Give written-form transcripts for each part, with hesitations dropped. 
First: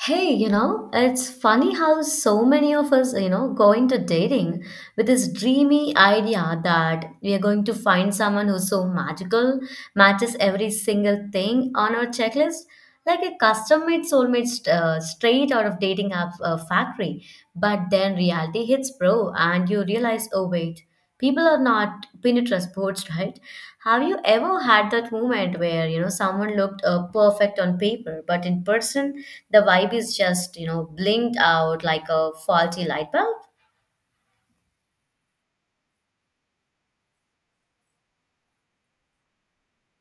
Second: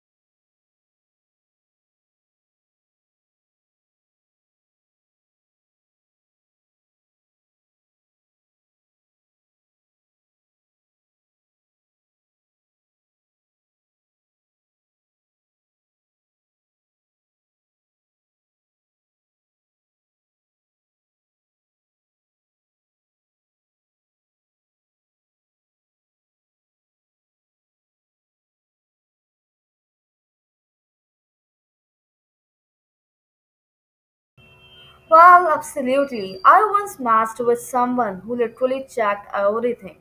Hey, it's funny how so many of us, go into dating with this dreamy idea that we are going to find someone who's so magical, matches every single thing on our checklist, like a custom made soulmate straight out of dating app factory. But then reality hits, bro, and you realize, oh, wait. People are not pinned to sports, right? Have you ever had that moment where someone looked perfect on paper, but in person the vibe is just blinked out like a faulty light bulb? Well, absolutely. I once matched with someone who literally checked everything.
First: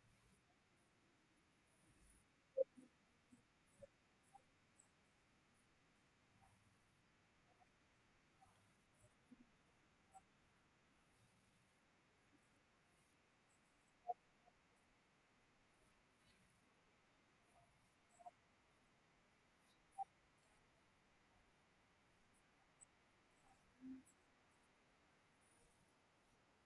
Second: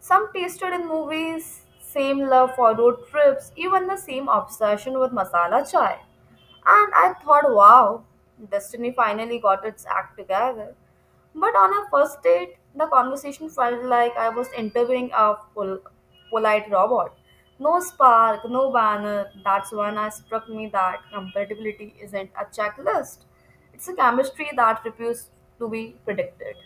Some tasted in movies, same love for road trips, even the same obsession with masala chai. And I thought, wow, destiny finally got its act together. But on our first date, the conversation felt like I was interviewing a polite robot. No spark, no banner. That's when I struck me that compatibility isn't a checklist. It's a chemistry that refuses to be predicted.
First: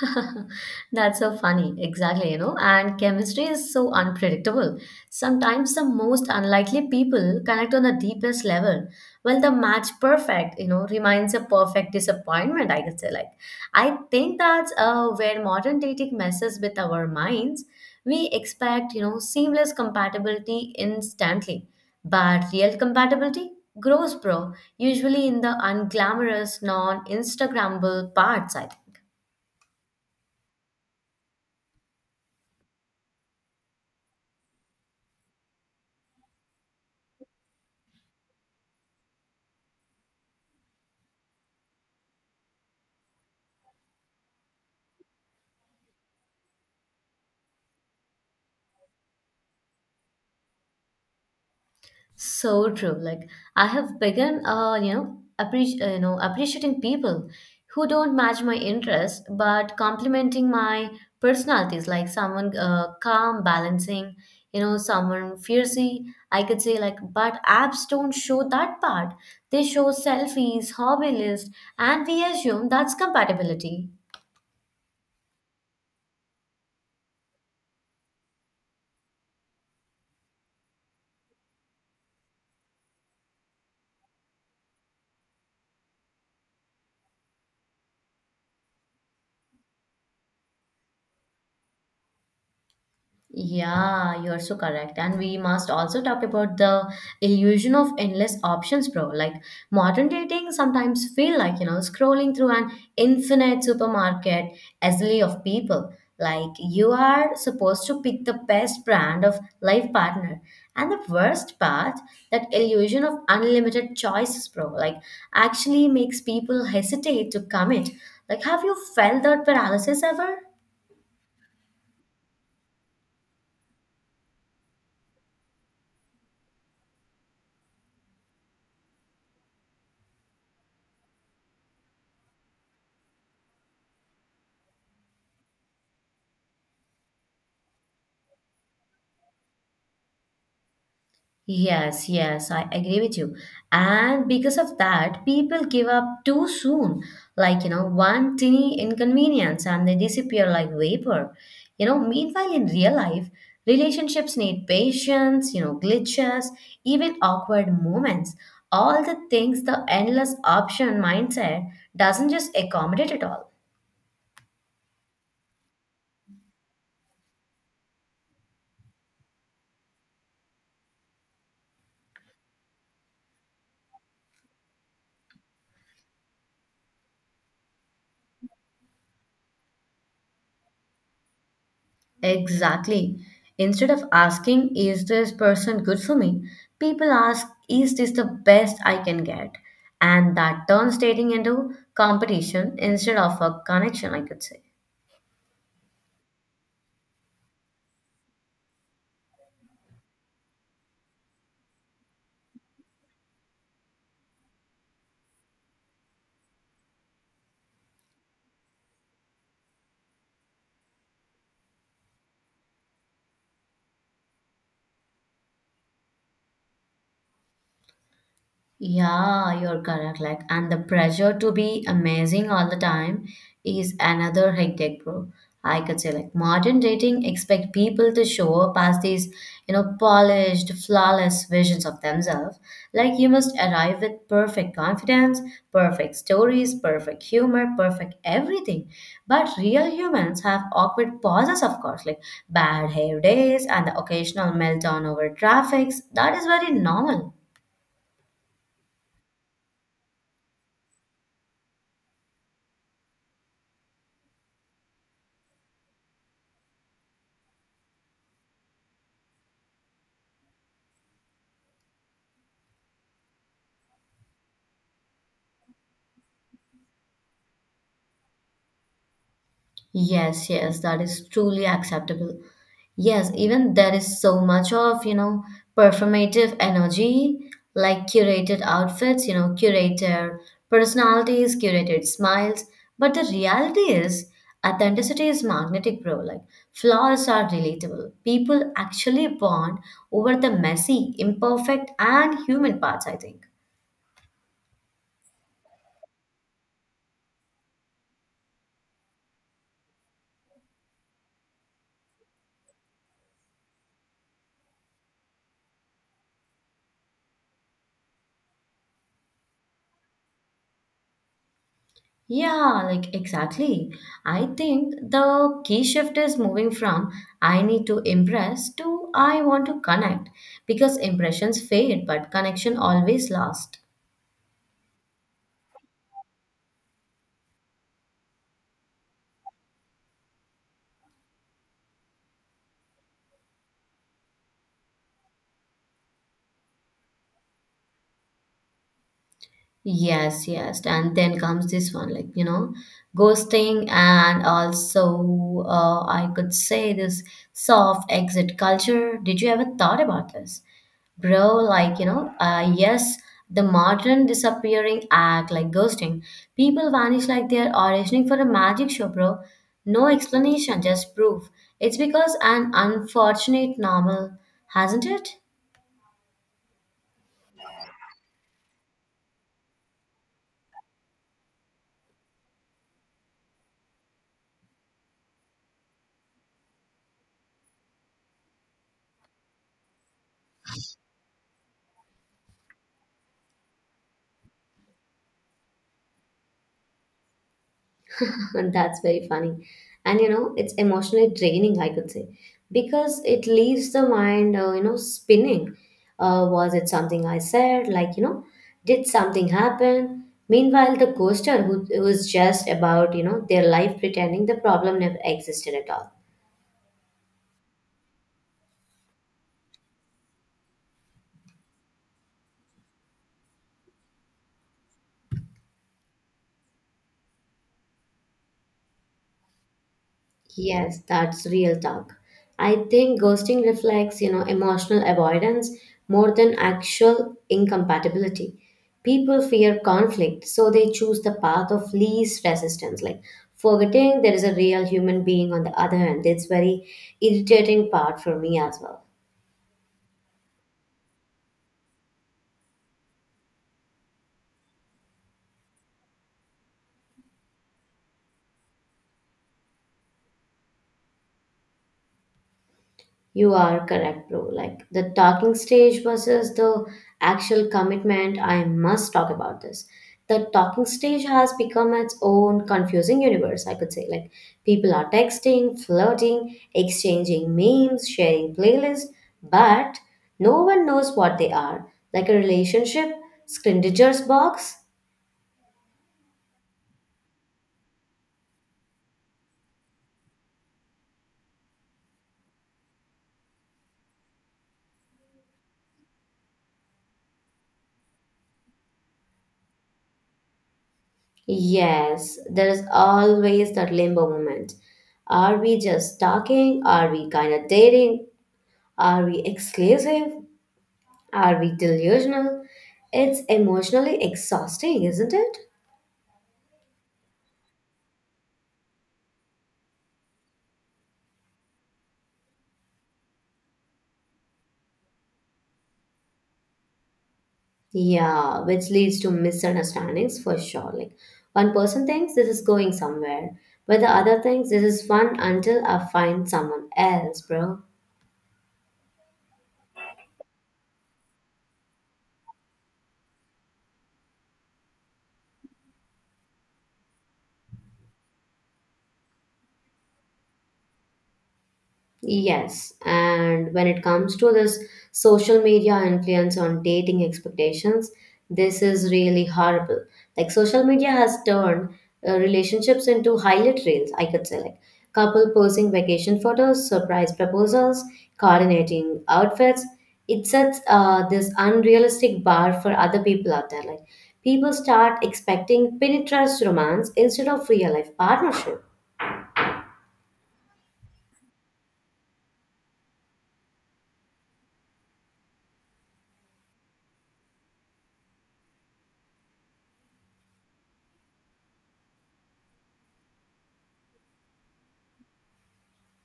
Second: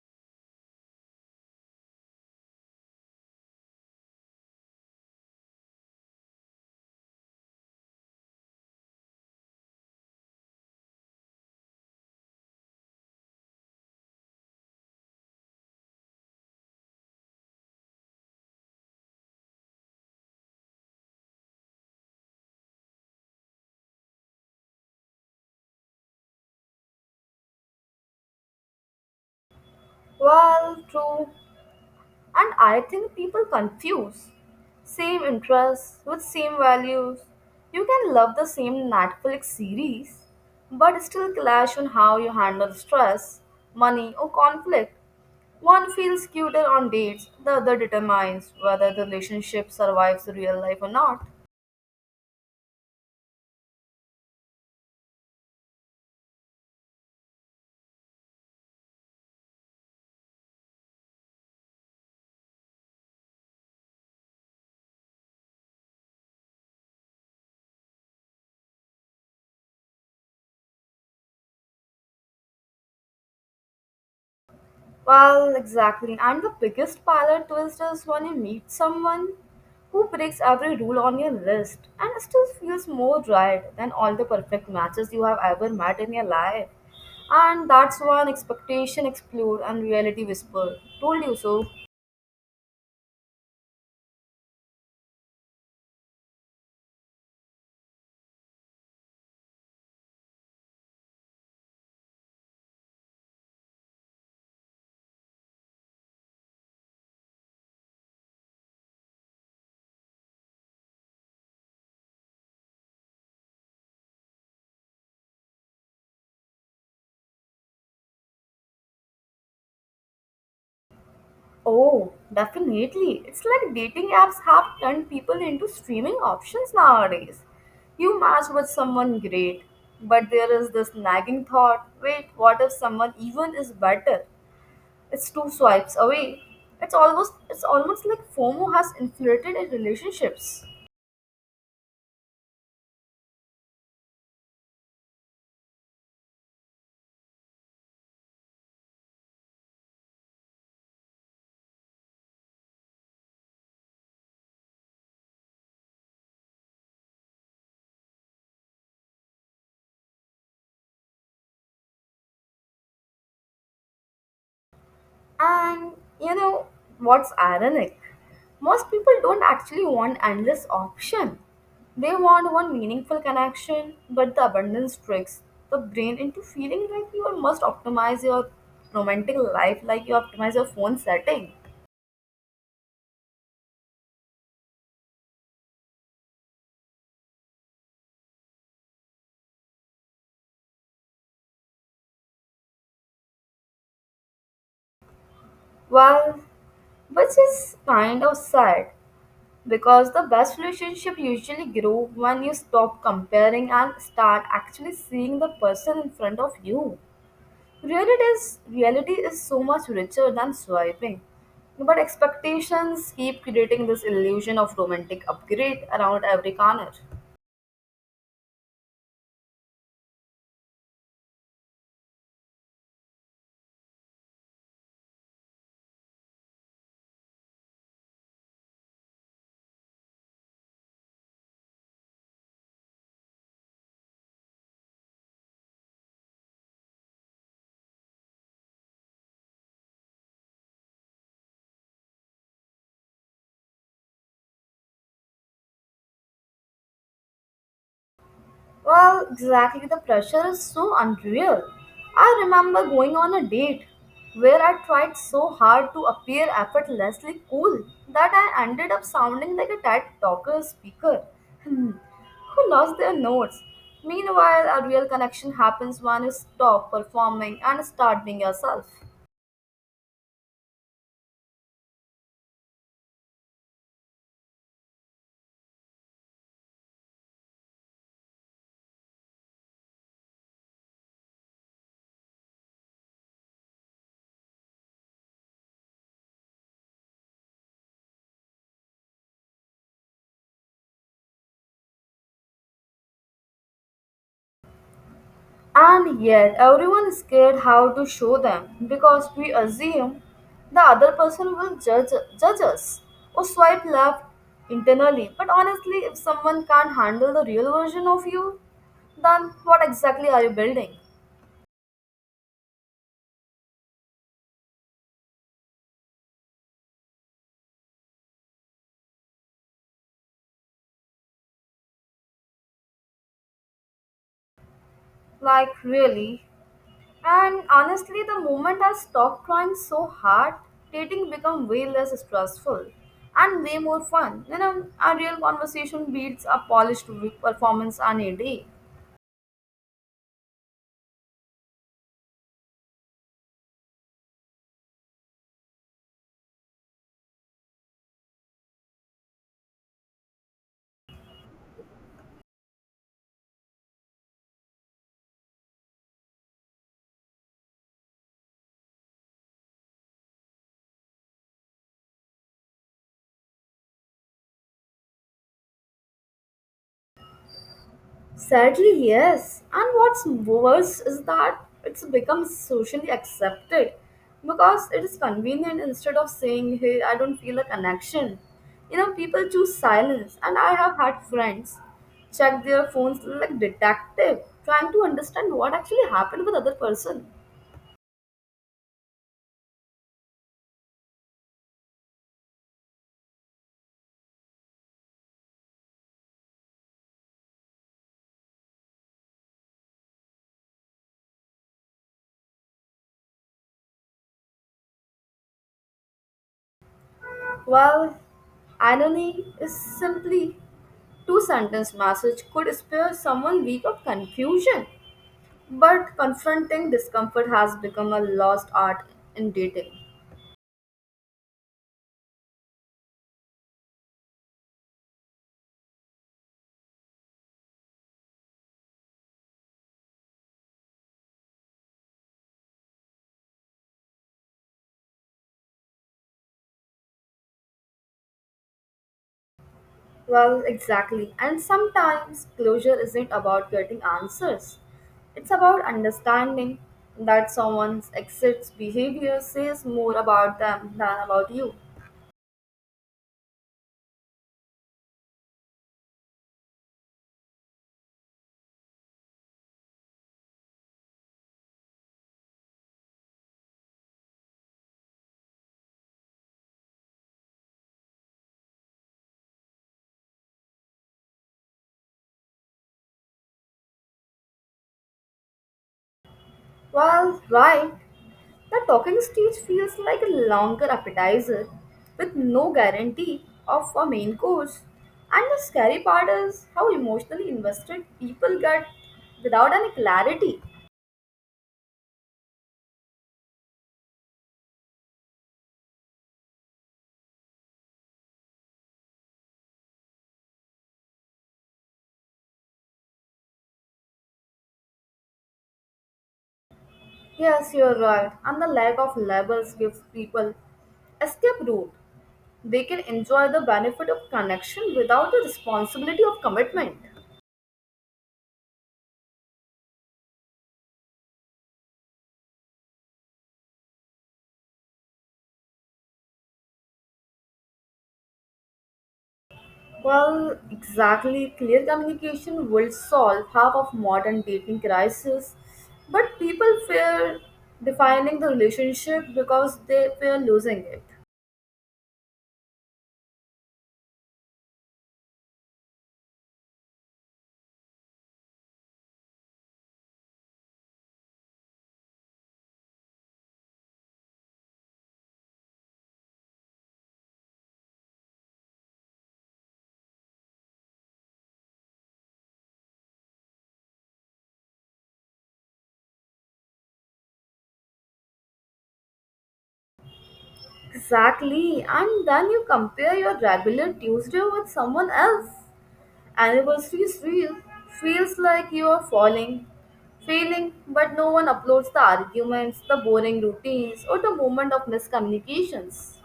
That's so funny. Exactly. And chemistry is so unpredictable. Sometimes the most unlikely people connect on the deepest level. Well, the match perfect, remains a perfect disappointment, I can say. Like, I think that's where modern dating messes with our minds. We expect, seamless compatibility instantly. But real compatibility grows, bro, usually in the unglamorous, non Instagrammable parts, I think. Well, true. And I think people confuse same interests with same values. You can love the same Netflix series, but still clash on how you handle stress, money, or conflict. One feels cuter on dates, the other determines whether the relationship survives real life or not. So true. Like I have begun, appreciating people who don't match my interest, but complementing my personalities. Like someone calm, balancing, someone fiercey. I could say like, but apps don't show that part. They show selfies, hobby list, and we assume that's compatibility. Well, exactly. And the biggest palate twist is when you meet someone who breaks every rule on your list and still feels more right than all the perfect matches you have ever met in your life. And that's when expectation explode and reality whisper. Told you so. Yeah, you're so correct. And we must also talk about the illusion of endless options, bro. Like modern dating sometimes feel like, scrolling through an infinite supermarket assembly of people. Like you are supposed to pick the best brand of life partner. And the worst part, that illusion of unlimited choices, bro, like actually makes people hesitate to commit. Like, have you felt that paralysis ever? Oh, definitely. It's like dating apps have turned people into streaming options nowadays. You match with someone great, but there is this nagging thought wait, what if someone even is better? It's two swipes away. It's almost like FOMO has infiltrated in relationships. Yes, yes, I agree with you. And because of that, people give up too soon. Like, one tiny inconvenience and they disappear like vapor. Meanwhile, in real life, relationships need patience, glitches, even awkward moments. All the things the endless option mindset doesn't just accommodate at all. And you know what's ironic? Most people don't actually want endless option. They want one meaningful connection, but the abundance tricks the brain into feeling like you must optimize your romantic life like you optimize your phone setting. Exactly. Instead of asking, is this person good for me? People ask, is this the best I can get? And that turns dating into competition instead of a connection, I could say. Well, which is kind of sad because the best relationship usually grow when you stop comparing and start actually seeing the person in front of you. Reality is so much richer than swiping, but expectations keep creating this illusion of romantic upgrade around every corner. Yeah, you're correct. Like, and the pressure to be amazing all the time is another hectic, bro. I could say, like, modern dating expect people to show up as these, polished, flawless visions of themselves. Like, you must arrive with perfect confidence, perfect stories, perfect humor, perfect everything. But real humans have awkward pauses, of course, like bad hair days and the occasional meltdown over traffics. That is very normal. Well, exactly, the pressure is so unreal. I remember going on a date where I tried so hard to appear effortlessly cool that I ended up sounding like a TED talker speaker who lost their notes. Meanwhile, a real connection happens when you stop performing and start being yourself. Yes, yes, that is truly acceptable. Yes, even there is so much of, performative energy, like curated outfits, curated personalities, curated smiles. But the reality is, authenticity is magnetic, bro. Like, flaws are relatable. People actually bond over the messy, imperfect, and human parts, I think. And yet, everyone is scared how to show them because we assume the other person will judge us or swipe left internally. But honestly, if someone can't handle the real version of you, then what exactly are you building? Yeah, like exactly. I think the key shift is moving from I need to impress to I want to connect because impressions fade, but connection always lasts. Like, really? And honestly, the moment I stopped trying so hard, dating became way less stressful and way more fun. You know, a real conversation beats a polished performance any day. Yes, yes. And then comes this one, like, ghosting, and also, I could say this soft exit culture. Did you ever thought about this? Bro, like, yes, the modern disappearing act, like ghosting, people vanish like they're auditioning for a magic show, bro. No explanation, just proof. It's because an unfortunate normal, hasn't it? Sadly, yes. And what's worse is that it's become socially accepted because it is convenient instead of saying, hey, I don't feel a connection. You know, people choose silence, and I have had friends check their phones like detective, trying to understand what actually happened with other person. That's very funny. And you know, it's emotionally draining, I could say, because it leaves the mind, spinning. Was it something I said? Like, did something happen? Meanwhile, the ghoster who was just about, their life pretending the problem never existed at all. Well, irony is simply two sentence message could spare someone week of confusion. But confronting discomfort has become a lost art in dating. Yes, that's real talk. I think ghosting reflects, emotional avoidance more than actual incompatibility. People fear conflict, so they choose the path of least resistance, like forgetting there is a real human being on the other hand. It's very irritating part for me as well. Well, exactly. And sometimes closure isn't about getting answers, it's about understanding that someone's exits behavior says more about them than about you. You are correct, bro. Like the talking stage versus the actual commitment, I must talk about this. The talking stage has become its own confusing universe, I could say. Like people are texting, flirting, exchanging memes, sharing playlists, but no one knows what they are. Like a relationship, Scrindiger's box? Well, right. The talking stage feels like a longer appetizer with no guarantee of a main course. And the scary part is how emotionally invested people get without any clarity. Yes, there is always that limbo moment. Are we just talking? Are we kind of dating? Are we exclusive? Are we delusional? It's emotionally exhausting, isn't it? Yes, you're right. And the lack of labels gives people escape route. They can enjoy the benefit of connection without the responsibility of commitment. Yeah, which leads to misunderstandings for sure. Like one person thinks this is going somewhere, but the other thinks this is fun until I find someone else, bro. Well, exactly. Clear communication will solve half of modern dating crisis, but people fear defining the relationship because they fear losing it. Yes, and when it comes to this social media influence on dating expectations, this is really horrible. Like social media has turned relationships into highlight reels, I could say, like couple posing vacation photos, surprise proposals, coordinating outfits. It sets this unrealistic bar for other people out there. Like people start expecting Pinterest romance instead of real life partnership. Exactly, and then you compare your regular Tuesday with someone else. Anniversaries real feels like you are falling, failing, but no one uploads the arguments, the boring routines, or the moment of miscommunications.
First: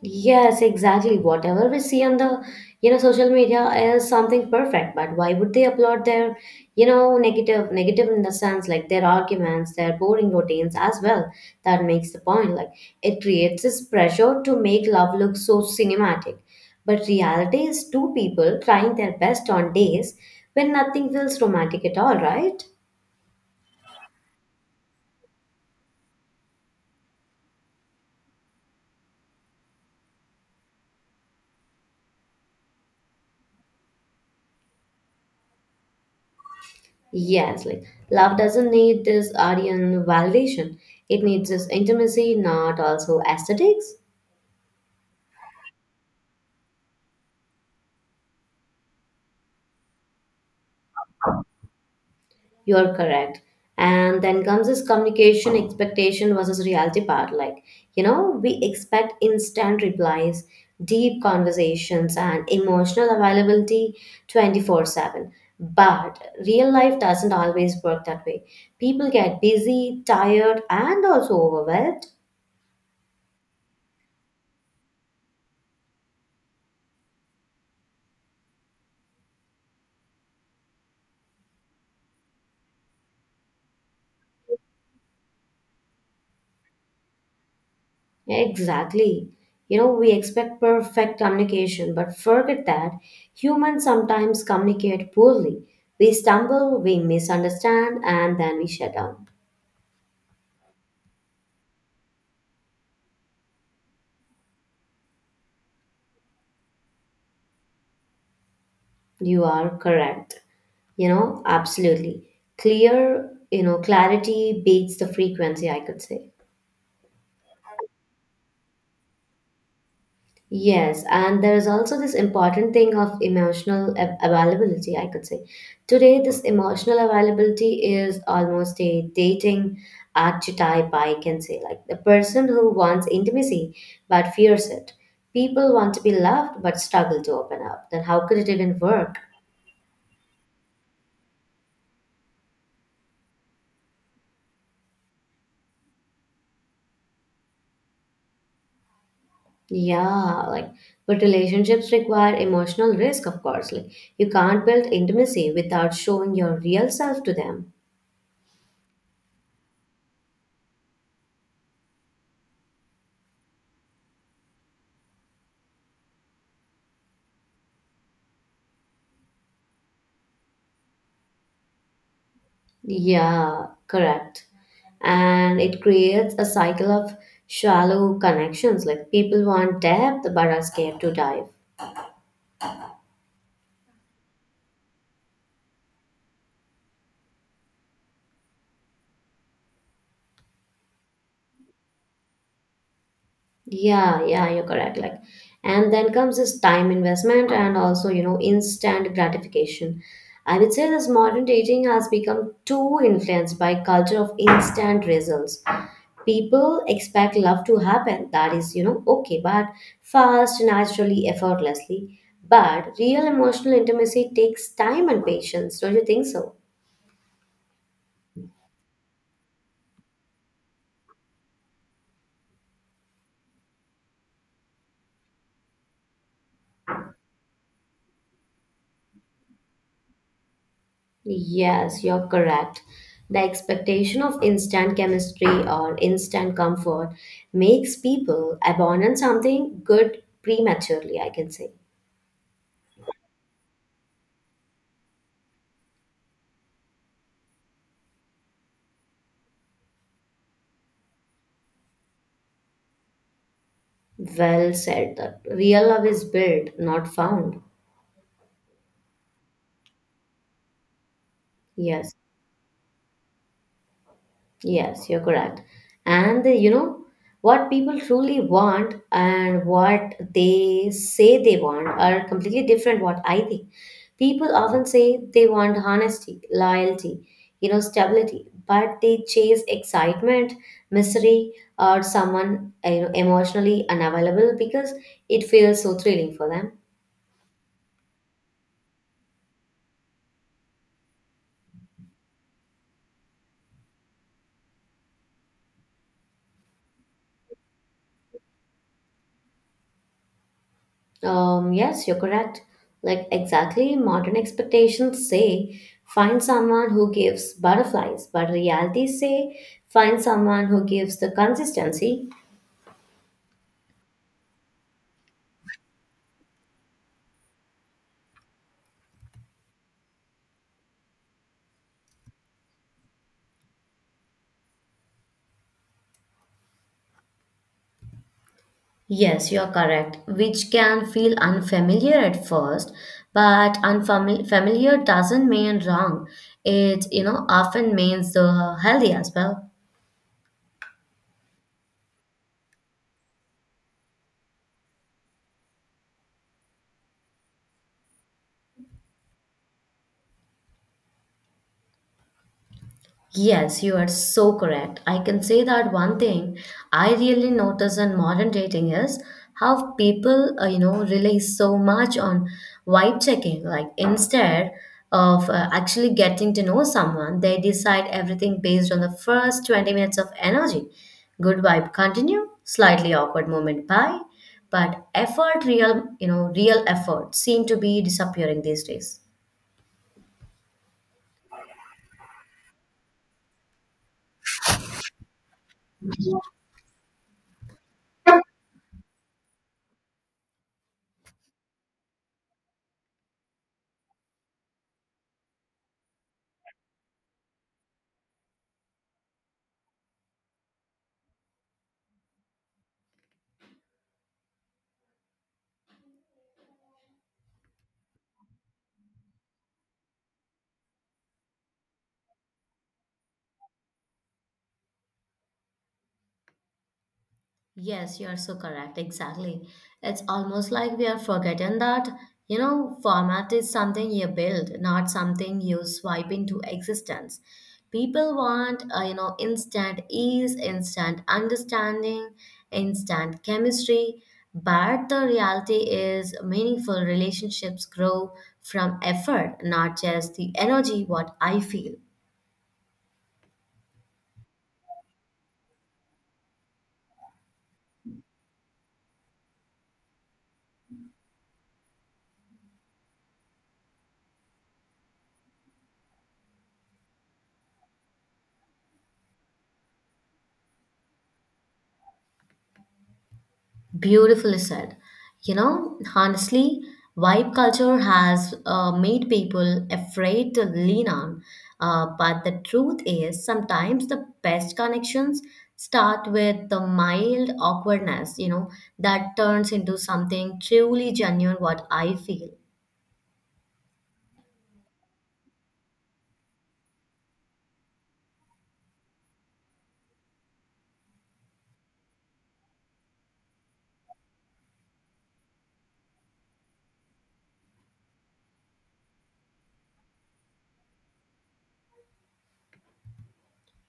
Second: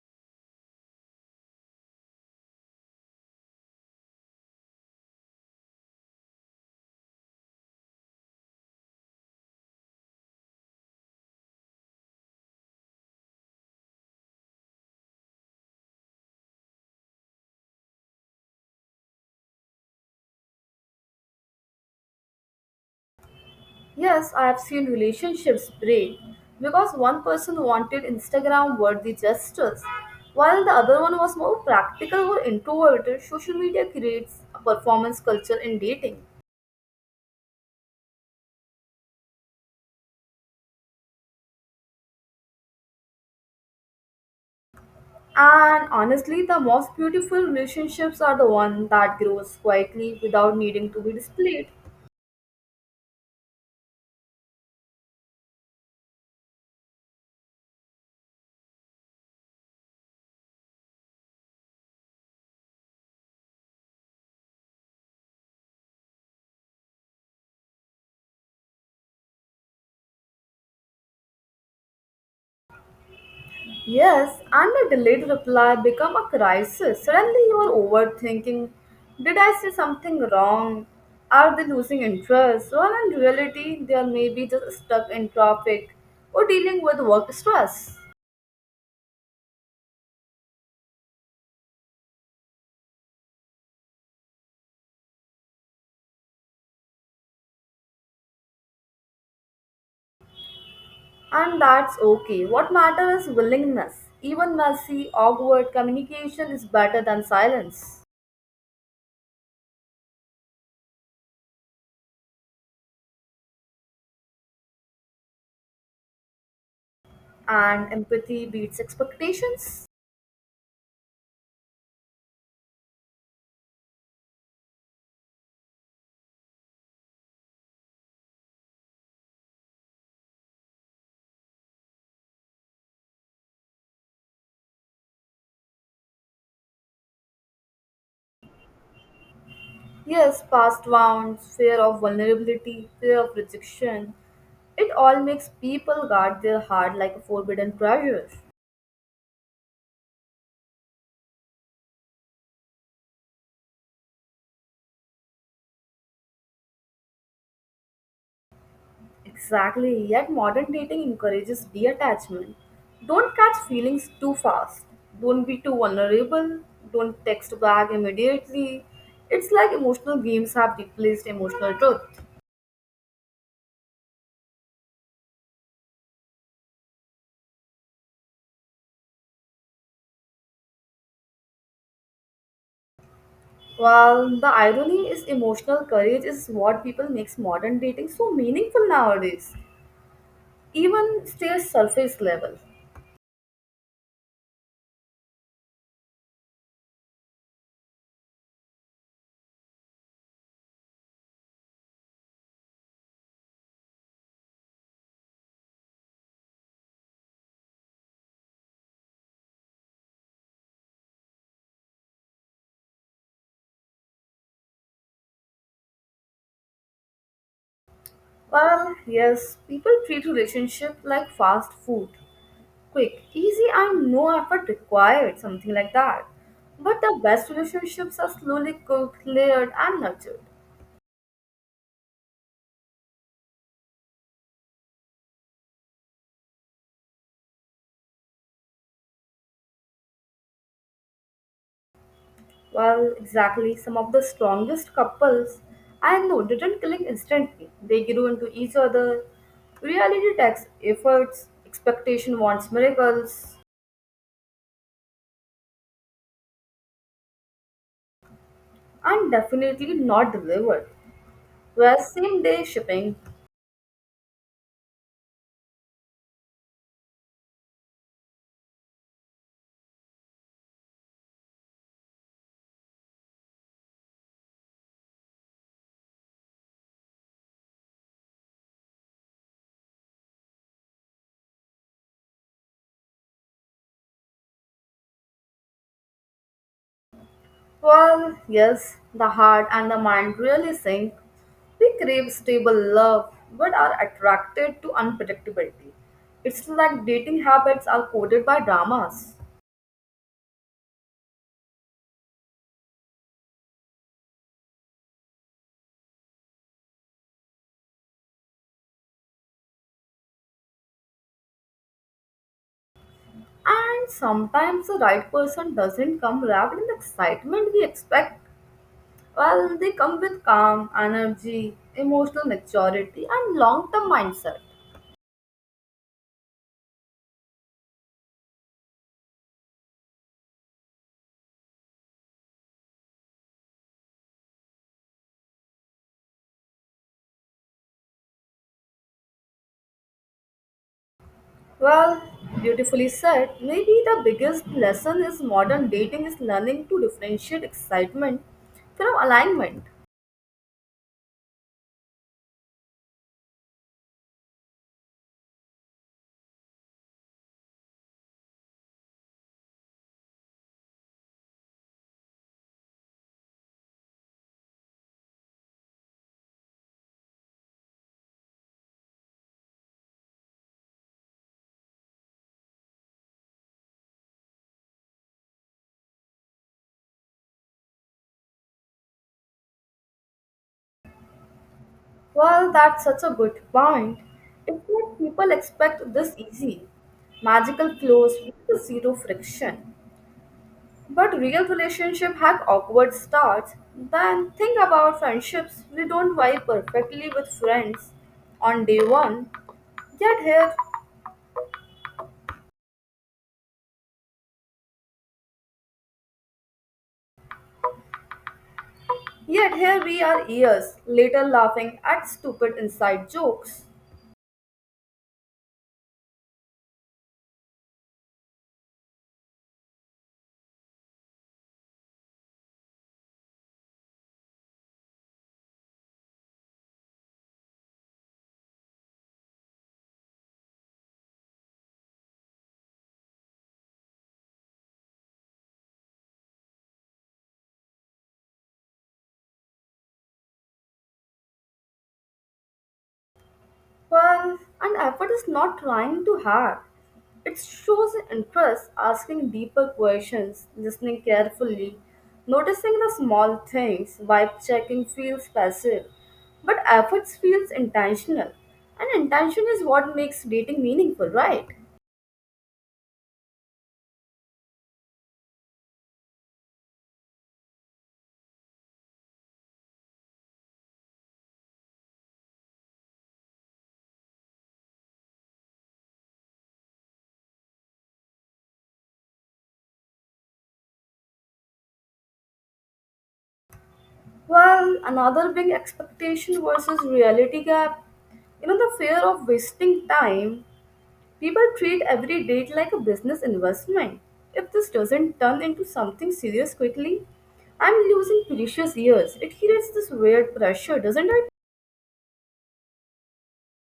Yes, exactly. Whatever we see on the, social media is something perfect, but why would they upload their, negative in the sense like their arguments, their boring routines as well? That makes the point. Like it creates this pressure to make love look so cinematic. But reality is two people trying their best on days when nothing feels romantic at all, right? Yes, I have seen relationships break because one person wanted Instagram worthy gestures, while the other one was more practical or introverted. Social media creates a performance culture in dating. Yes, like love doesn't need this Aryan validation. It needs this intimacy, not also aesthetics. And honestly, the most beautiful relationships are the one that grows quietly without needing to be displayed. You're correct. And then comes this communication expectation versus reality part. Like, we expect instant replies, deep conversations, and emotional availability 24/7. But real life doesn't always work that way. People get busy, tired, and also overwhelmed. Yes, and a delayed reply become a crisis. Suddenly you are overthinking. Did I say something wrong? Are they losing interest? Well, in reality, they are maybe just stuck in traffic or dealing with work stress. Yeah, exactly. We expect perfect communication, but forget that humans sometimes communicate poorly. We stumble, we misunderstand, and then we shut down. And that's okay. What matters is willingness. Even messy, awkward communication is better than silence. You are correct. You know, absolutely. Clarity beats the frequency, I could say. And empathy beats expectations. Yes, and there is also this important thing of emotional availability, I could say. Today, this emotional availability is almost a dating archetype, I can say, like the person who wants intimacy but fears it. People want to be loved but struggle to open up. Then, how could it even work? Yes, past wounds, fear of vulnerability, fear of rejection. It all makes people guard their heart like a forbidden treasure. Yeah, like, but relationships require emotional risk, of course. Like, you can't build intimacy without showing your real self to them. Exactly, yet modern dating encourages detachment. Don't catch feelings too fast. Don't be too vulnerable. Don't text back immediately. It's like emotional games have replaced emotional truth. Yeah, correct. And it creates a cycle of shallow connections. Like people want depth but are scared to dive. Well, the irony is emotional courage is what people makes modern dating so meaningful nowadays. Even stays surface level. Yeah, yeah, you're correct. Like, and then comes this time investment and also, instant gratification. I would say this modern dating has become too influenced by culture of instant results. People expect love to happen. That is, okay, but fast, naturally, effortlessly. But real emotional intimacy takes time and patience. Don't you think so? Well, yes, people treat relationship like fast food, quick, easy, and no effort required, something like that. But the best relationships are slowly cooked, layered, and nurtured. Yes, you're correct. The expectation of instant chemistry or instant comfort makes people abandon something good prematurely, I can say. Well, exactly, some of the strongest couples I know didn't click instantly. They grew into each other. Reality takes efforts, expectation wants miracles, Well said that real love is built, not found. and definitely not delivered. Whereas Yes. same day shipping. Yes, you're correct. And what people truly want and what they say they want are completely different what I think. People often say they want honesty, loyalty, stability, but they chase excitement, misery, or someone emotionally unavailable because it feels so thrilling for them. Well, yes, the heart and the mind really sink. We crave stable love but are attracted to unpredictability. It's like dating habits are coded by dramas. Yes, you're correct. Like exactly, modern expectations say find someone who gives butterflies, but reality say find someone who gives the consistency. And sometimes the right person doesn't come wrapped in the excitement we expect. Well, they come with calm, energy, emotional maturity, and long term mindset. Yes, you're correct, which can feel unfamiliar at first, but unfamiliar doesn't mean wrong. It, often means the healthy as well. Well, beautifully said. Maybe the biggest lesson is modern dating is learning to differentiate excitement from alignment. Yes, you are so correct. I can say that one thing I really notice in modern dating is how people, rely so much on vibe checking. Like instead of actually getting to know someone, they decide everything based on the first 20 minutes of energy. Good vibe continue, slightly awkward moment bye, but effort, real effort seem to be disappearing these days. Well, that's such a good point. It's like people expect this easy, magical flows with zero friction. But real relationship have awkward starts. Then think about friendships. We don't vibe perfectly with friends on day one. Yet here Yet here we are years later laughing at stupid inside jokes. Yes, you are so correct. Exactly. It's almost like we are forgotten that, format is something you build, not something you swipe into existence. People want, instant ease, instant understanding, instant chemistry. But the reality is, meaningful relationships grow from effort, not just the energy, what I feel. Well, an effort is not trying too hard. It shows interest, asking deeper questions, listening carefully, noticing the small things, vibe checking feels passive. But efforts feels intentional. And intention is what makes dating meaningful, right? Beautifully said. You know, honestly, vibe culture has made people afraid to lean on. But the truth is, sometimes the best connections start with the mild awkwardness, that turns into something truly genuine, what I feel. Well, another big expectation versus reality gap, you know, the fear of wasting time. People treat every date like a business investment. If this doesn't turn into something serious quickly, I'm losing precious years. It creates this weird pressure, doesn't it?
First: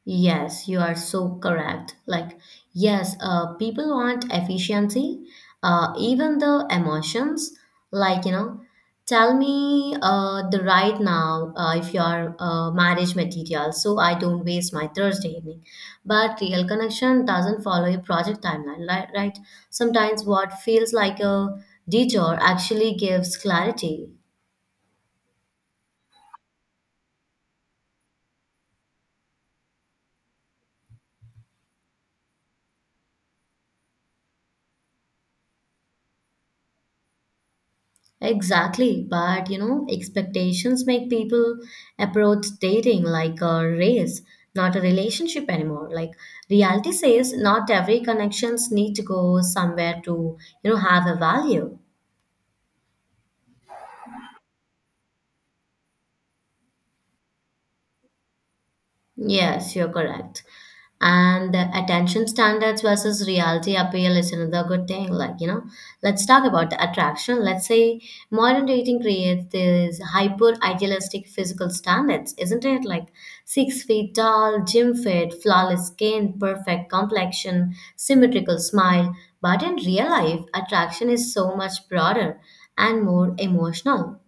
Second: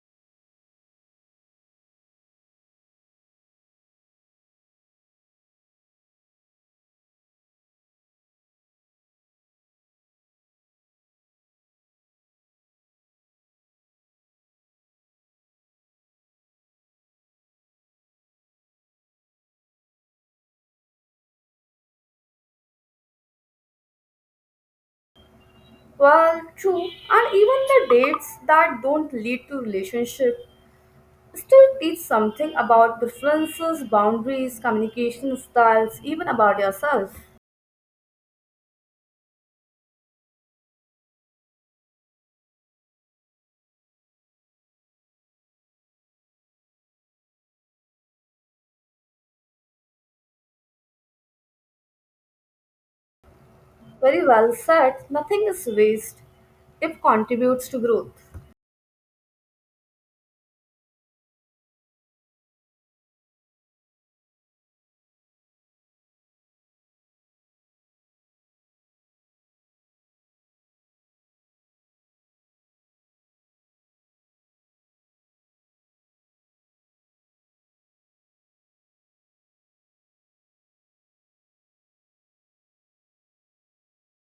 Yes, you are so correct. Like, yes, people want efficiency, even the emotions. Like, tell me the right now if you are marriage material, so I don't waste my Thursday evening. But real connection doesn't follow a project timeline, right? Sometimes what feels like a detour actually gives clarity. Well, true. And even the dates that don't lead to relationship still teach something about preferences, boundaries, communication styles, even about yourself. Exactly, but expectations make people approach dating like a race, not a relationship anymore. Like reality says not every connections need to go somewhere to have a value. Very well said. Nothing is waste if contributes to growth. Yes, you're correct. And the attention standards versus reality appeal is another good thing. Like, let's talk about the attraction. Let's say modern dating creates this hyper idealistic physical standards, isn't it? Like 6 feet tall, gym fit, flawless skin, perfect complexion, symmetrical smile. But in real life, attraction is so much broader and more emotional.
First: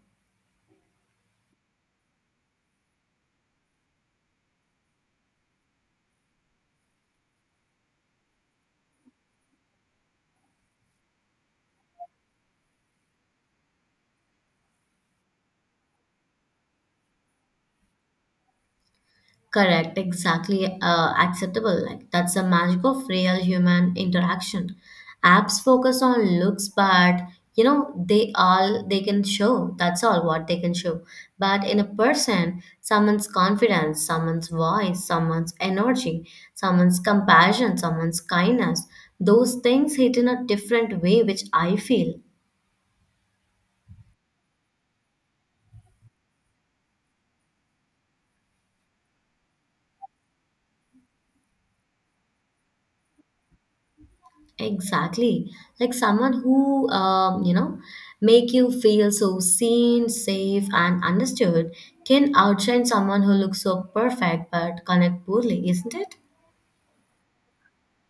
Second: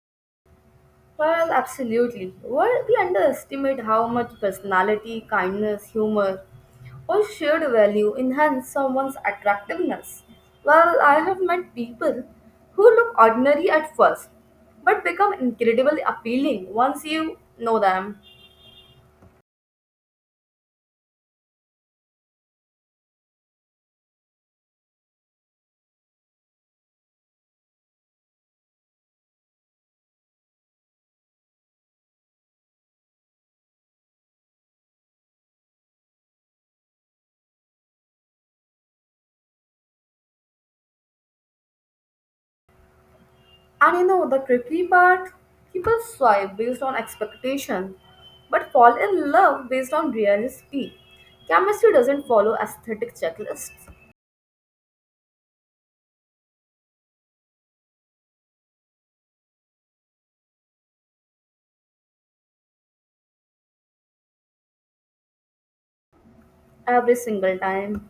Well, absolutely. Well, we underestimate how much personality, kindness, humor, or shared value enhance someone's attractiveness. Well, I have met people who look ordinary at first, but become incredibly appealing once you know them. Correct, exactly acceptable. Like that's the magic of real human interaction. Apps focus on looks, but they can show. That's all what they can show. But in a person, someone's confidence, someone's voice, someone's energy, someone's compassion, someone's kindness. Those things hit in a different way, which I feel. And you know, the tricky part, people swipe based on expectation, but fall in love based on reality. Chemistry doesn't follow aesthetic checklists Exactly. Like someone who, make you feel so seen, safe, and understood can outshine someone who looks so perfect but connect poorly, isn't it? every single time.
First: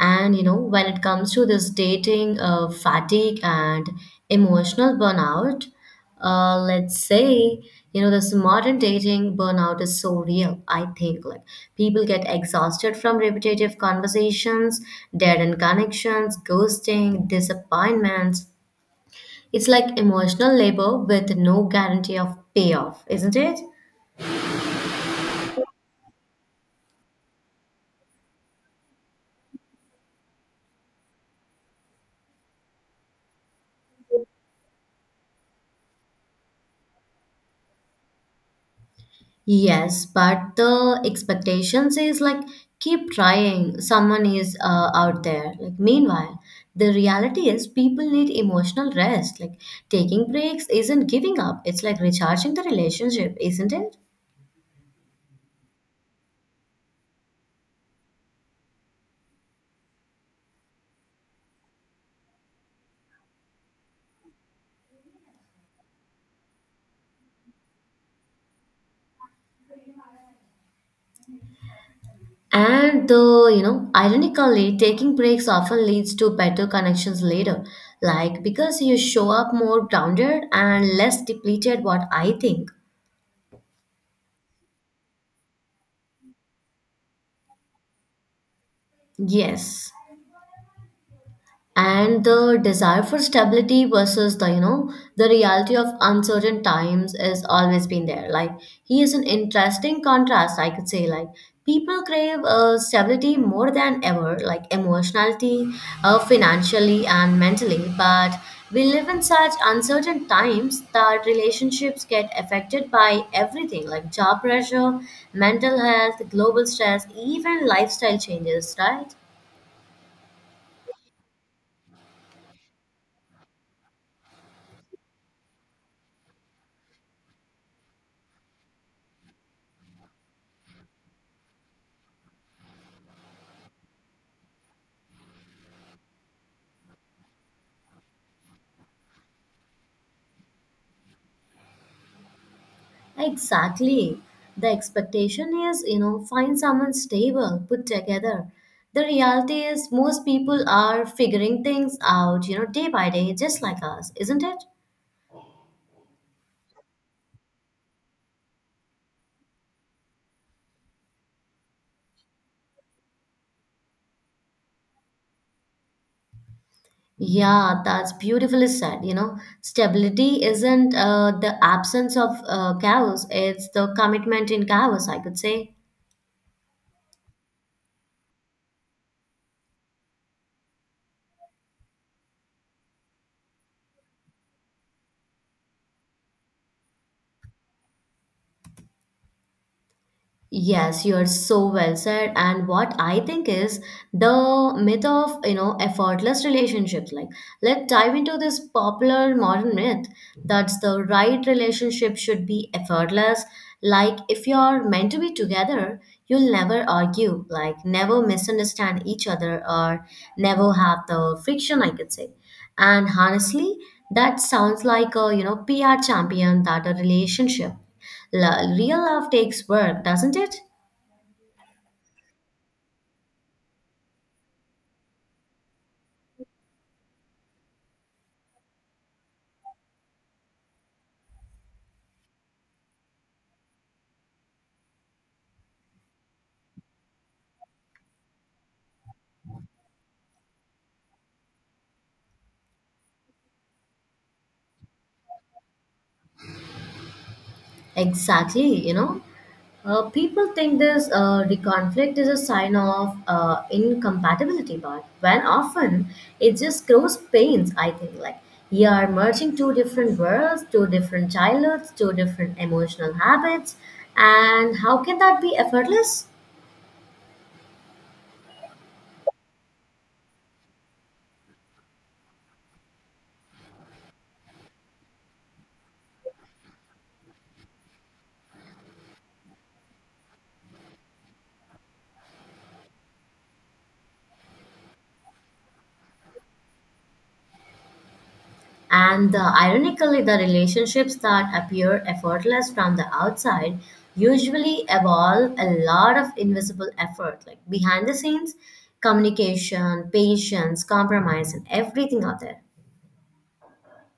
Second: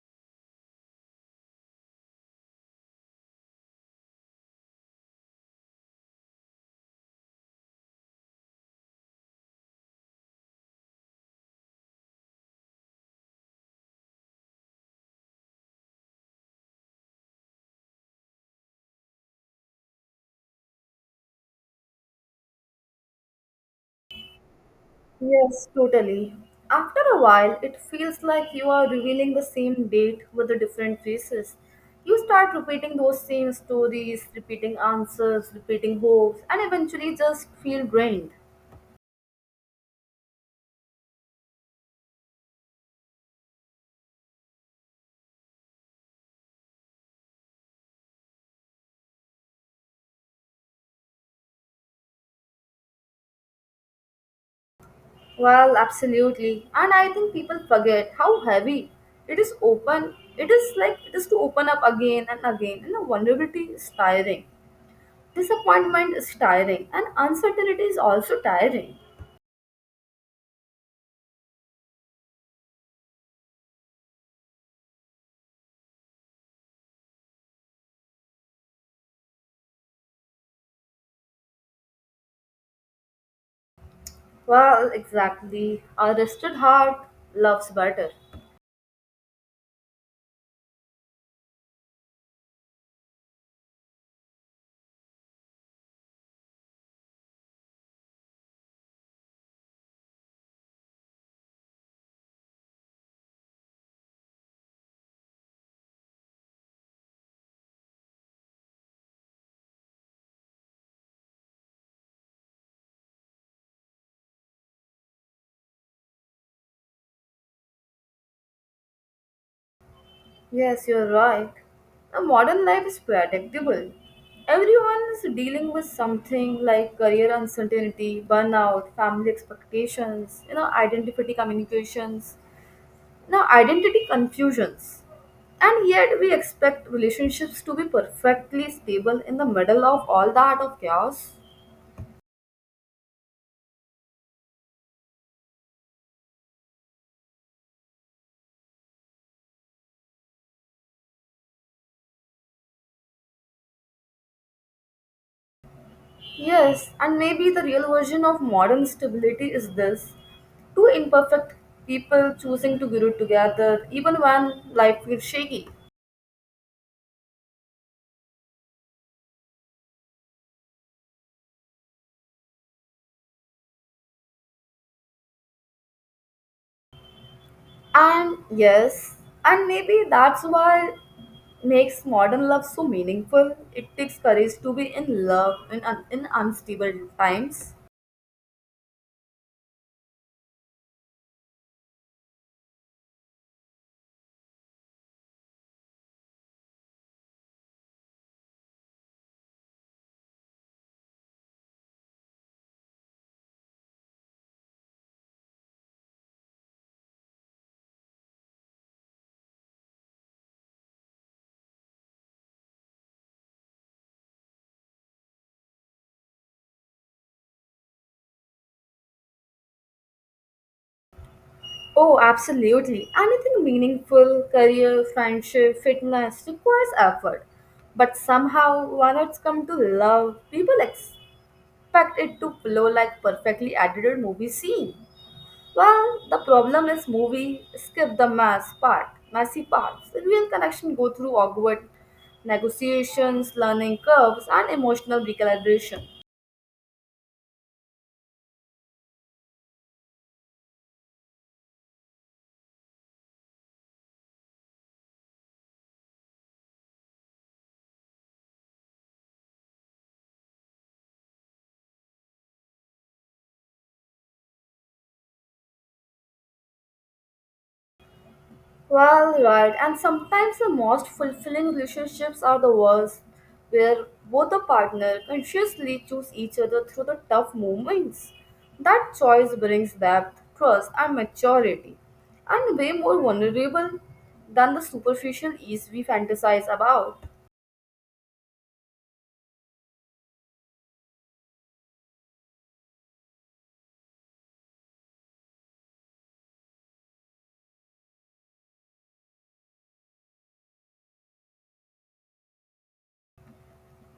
And you know, when it comes to this dating fatigue and emotional burnout, let's say, this modern dating burnout is so real. I think like people get exhausted from repetitive conversations, dead end connections, ghosting, disappointments. It's like emotional labor with no guarantee of payoff, isn't it? Yes, totally. After a while, it feels like you are revealing the same date with the different faces. You start repeating those same stories, repeating answers, repeating hopes, and eventually just feel drained. Yes, but the expectations is like keep trying. Someone is out there. Like meanwhile, the reality is people need emotional rest. Like taking breaks isn't giving up. It's like recharging the relationship, isn't it? Well, absolutely. And I think people forget how heavy it is open. It is like it is to open up again and again, and the vulnerability is tiring. Disappointment is tiring, and uncertainty is also tiring. And the you know, ironically, taking breaks often leads to better connections later. Like because you show up more grounded and less depleted. What I think. Well, exactly. A rested heart loves better. Yes. And the desire for stability versus the you know the reality of uncertain times has always been there. Like he is an interesting contrast, I could say. Like people crave stability more than ever, like emotionality, financially and mentally, but we live in such uncertain times that relationships get affected by everything, like job pressure, mental health, global stress, even lifestyle changes, right? Yes, you're right. A modern life is predictable. Everyone is dealing with something like career uncertainty, burnout, family expectations, you know, identity communications, you know, identity confusions. And yet we expect relationships to be perfectly stable in the middle of all that of chaos. Exactly. The expectation is, find someone stable, put together. The reality is, most people are figuring things out, day by day, just like us, isn't it? Yes, and maybe the real version of modern stability is this two imperfect people choosing to grow together even when life feels shaky. Yeah, that's beautifully said. You know, stability isn't the absence of chaos, it's the commitment in chaos, I could say. And yes, and maybe that's why makes modern love so meaningful. It takes courage to be in love in, in unstable times. Yes, you are so well said. And what I think is the myth of, effortless relationships. Like, let's dive into this popular modern myth that the right relationship should be effortless. Like, if you're meant to be together, you'll never argue, like, never misunderstand each other, or never have the friction, I could say. And honestly, that sounds like a, PR champion that a relationship. Real love takes work, doesn't it? Oh, absolutely. Anything meaningful, career, friendship, fitness requires effort. But somehow, when it's come to love, people ex. Fact, it to flow like perfectly edited movie scene. Well, the problem is movie skip the mass part, messy parts. The real connection go through awkward negotiations, learning curves, and emotional recalibration. Exactly, you know. People think this the conflict is a sign of incompatibility, but when often it just grows pains, I think. Like, you are merging two different worlds, two different childhoods, two different emotional habits, and how can that be effortless? Well, right, and sometimes the most fulfilling relationships are the ones where both the partner consciously choose each other through the tough moments. That choice brings depth, trust, and maturity, and way more vulnerable than the superficial ease we fantasize about. And the, ironically, the relationships that appear effortless from the outside usually evolve a lot of invisible effort, like behind the scenes, communication, patience, compromise, and everything out there.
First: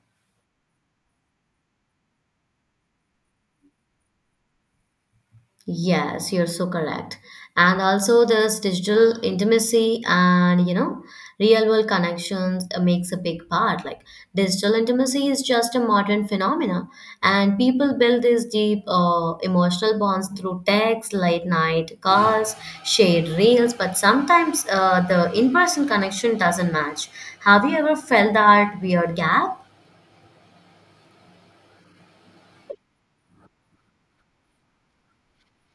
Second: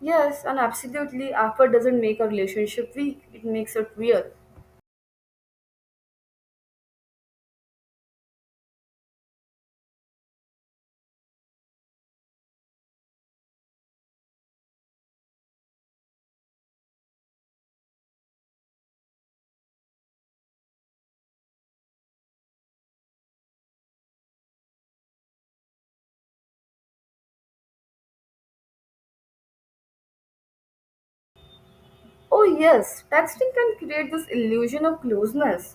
Yes, and absolutely, effort doesn't make a relationship weak; it makes it real. Yes, you're so correct. And also this digital intimacy and real world connections makes a big part. Like digital intimacy is just a modern phenomena, and people build these deep emotional bonds through text, late night calls, shared reels. But sometimes the in person connection doesn't match. Have you ever felt that weird gap? Oh, yes, texting can create this illusion of closeness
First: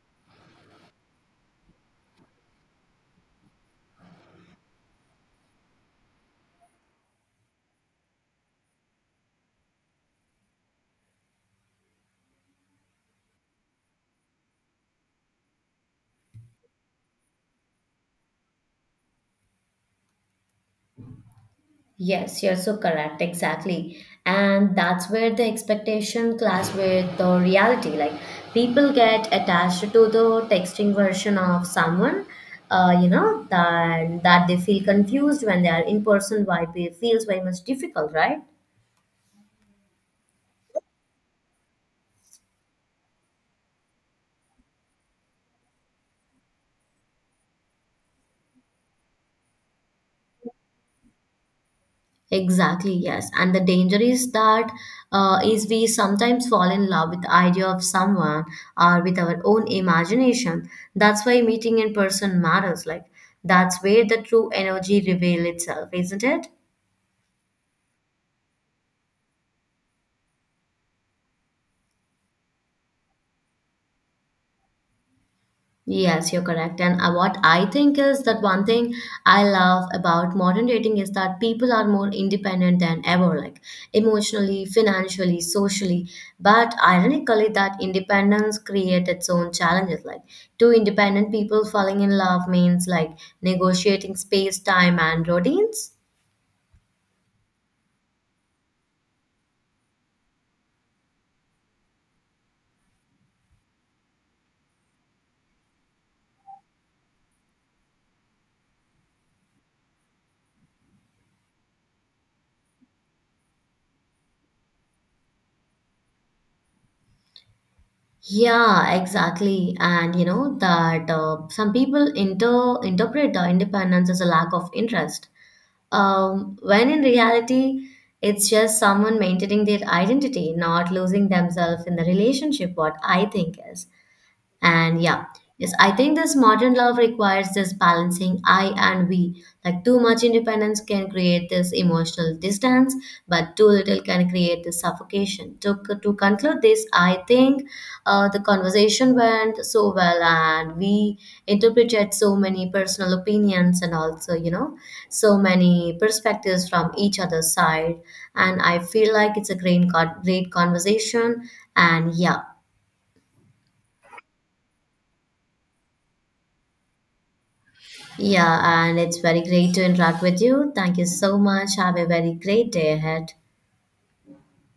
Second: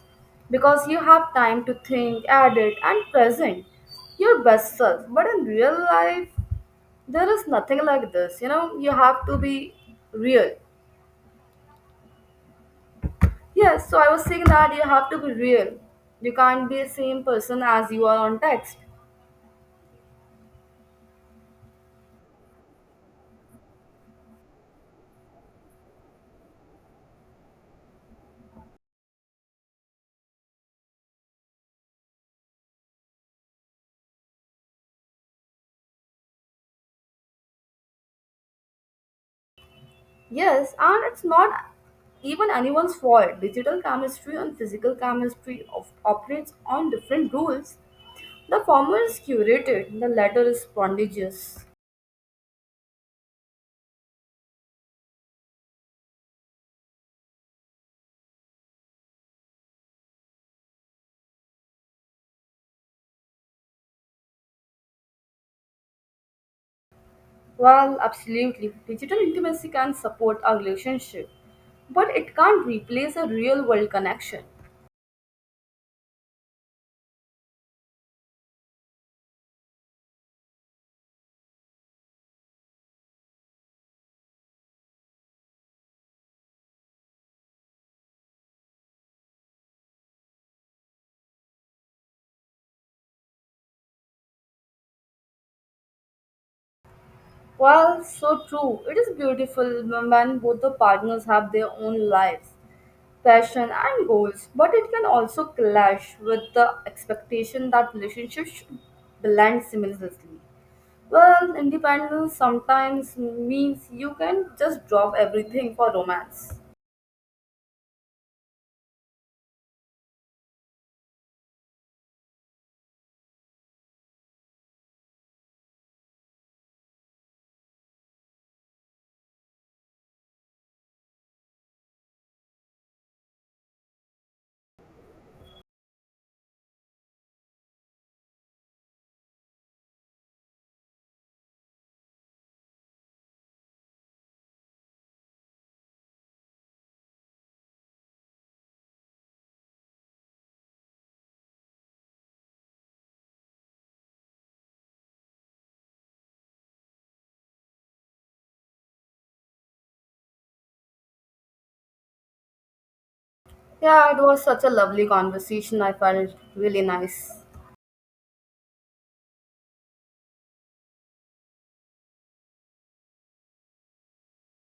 because you have time to think, edit, and present your best self. But in real life, there is nothing like this. You know, you have to be real. Yes, so I was saying that you have to be real. You can't be the same person as you are on text. Yes, you're so correct. Exactly. And that's where the expectation clash with the reality. Like people get attached to the texting version of someone, that they feel confused when they are in person, why it feels very much difficult, right? Yes, and it's not even anyone's fault. Digital chemistry and physical chemistry of, operates on different rules. The former is curated, the latter is prodigious. Exactly, yes. And the danger is that is we sometimes fall in love with the idea of someone or with our own imagination. That's why meeting in person matters. Like that's where the true energy reveal itself, isn't it? Well, absolutely. Digital intimacy can support our relationship, but it can't replace a real world connection. Yes, you're correct. And what I think is that one thing I love about modern dating is that people are more independent than ever, like emotionally, financially, socially. But ironically, that independence creates its own challenges. Like two independent people falling in love means like negotiating space, time, and routines. Well, so true. It is beautiful when both the partners have their own lives, passion, and goals, but it can also clash with the expectation that relationships should blend seamlessly. Well, independence sometimes means you can just drop everything for romance. Yeah, exactly. And you know that some people interpret the independence as a lack of interest. When in reality, it's just someone maintaining their identity, not losing themselves in the relationship, what I think is. And yeah, yes, I think this modern love requires this balancing I and we. Like too much independence can create this emotional distance, but too little can create this suffocation. To conclude this, I think the conversation went so well and we interpreted so many personal opinions and also, so many perspectives from each other's side. And I feel like it's a great, great conversation. And yeah, Yeah, it was such a lovely conversation. I felt really nice. yeah, and it's very great to interact with you. Thank you so much. Have a very great day ahead.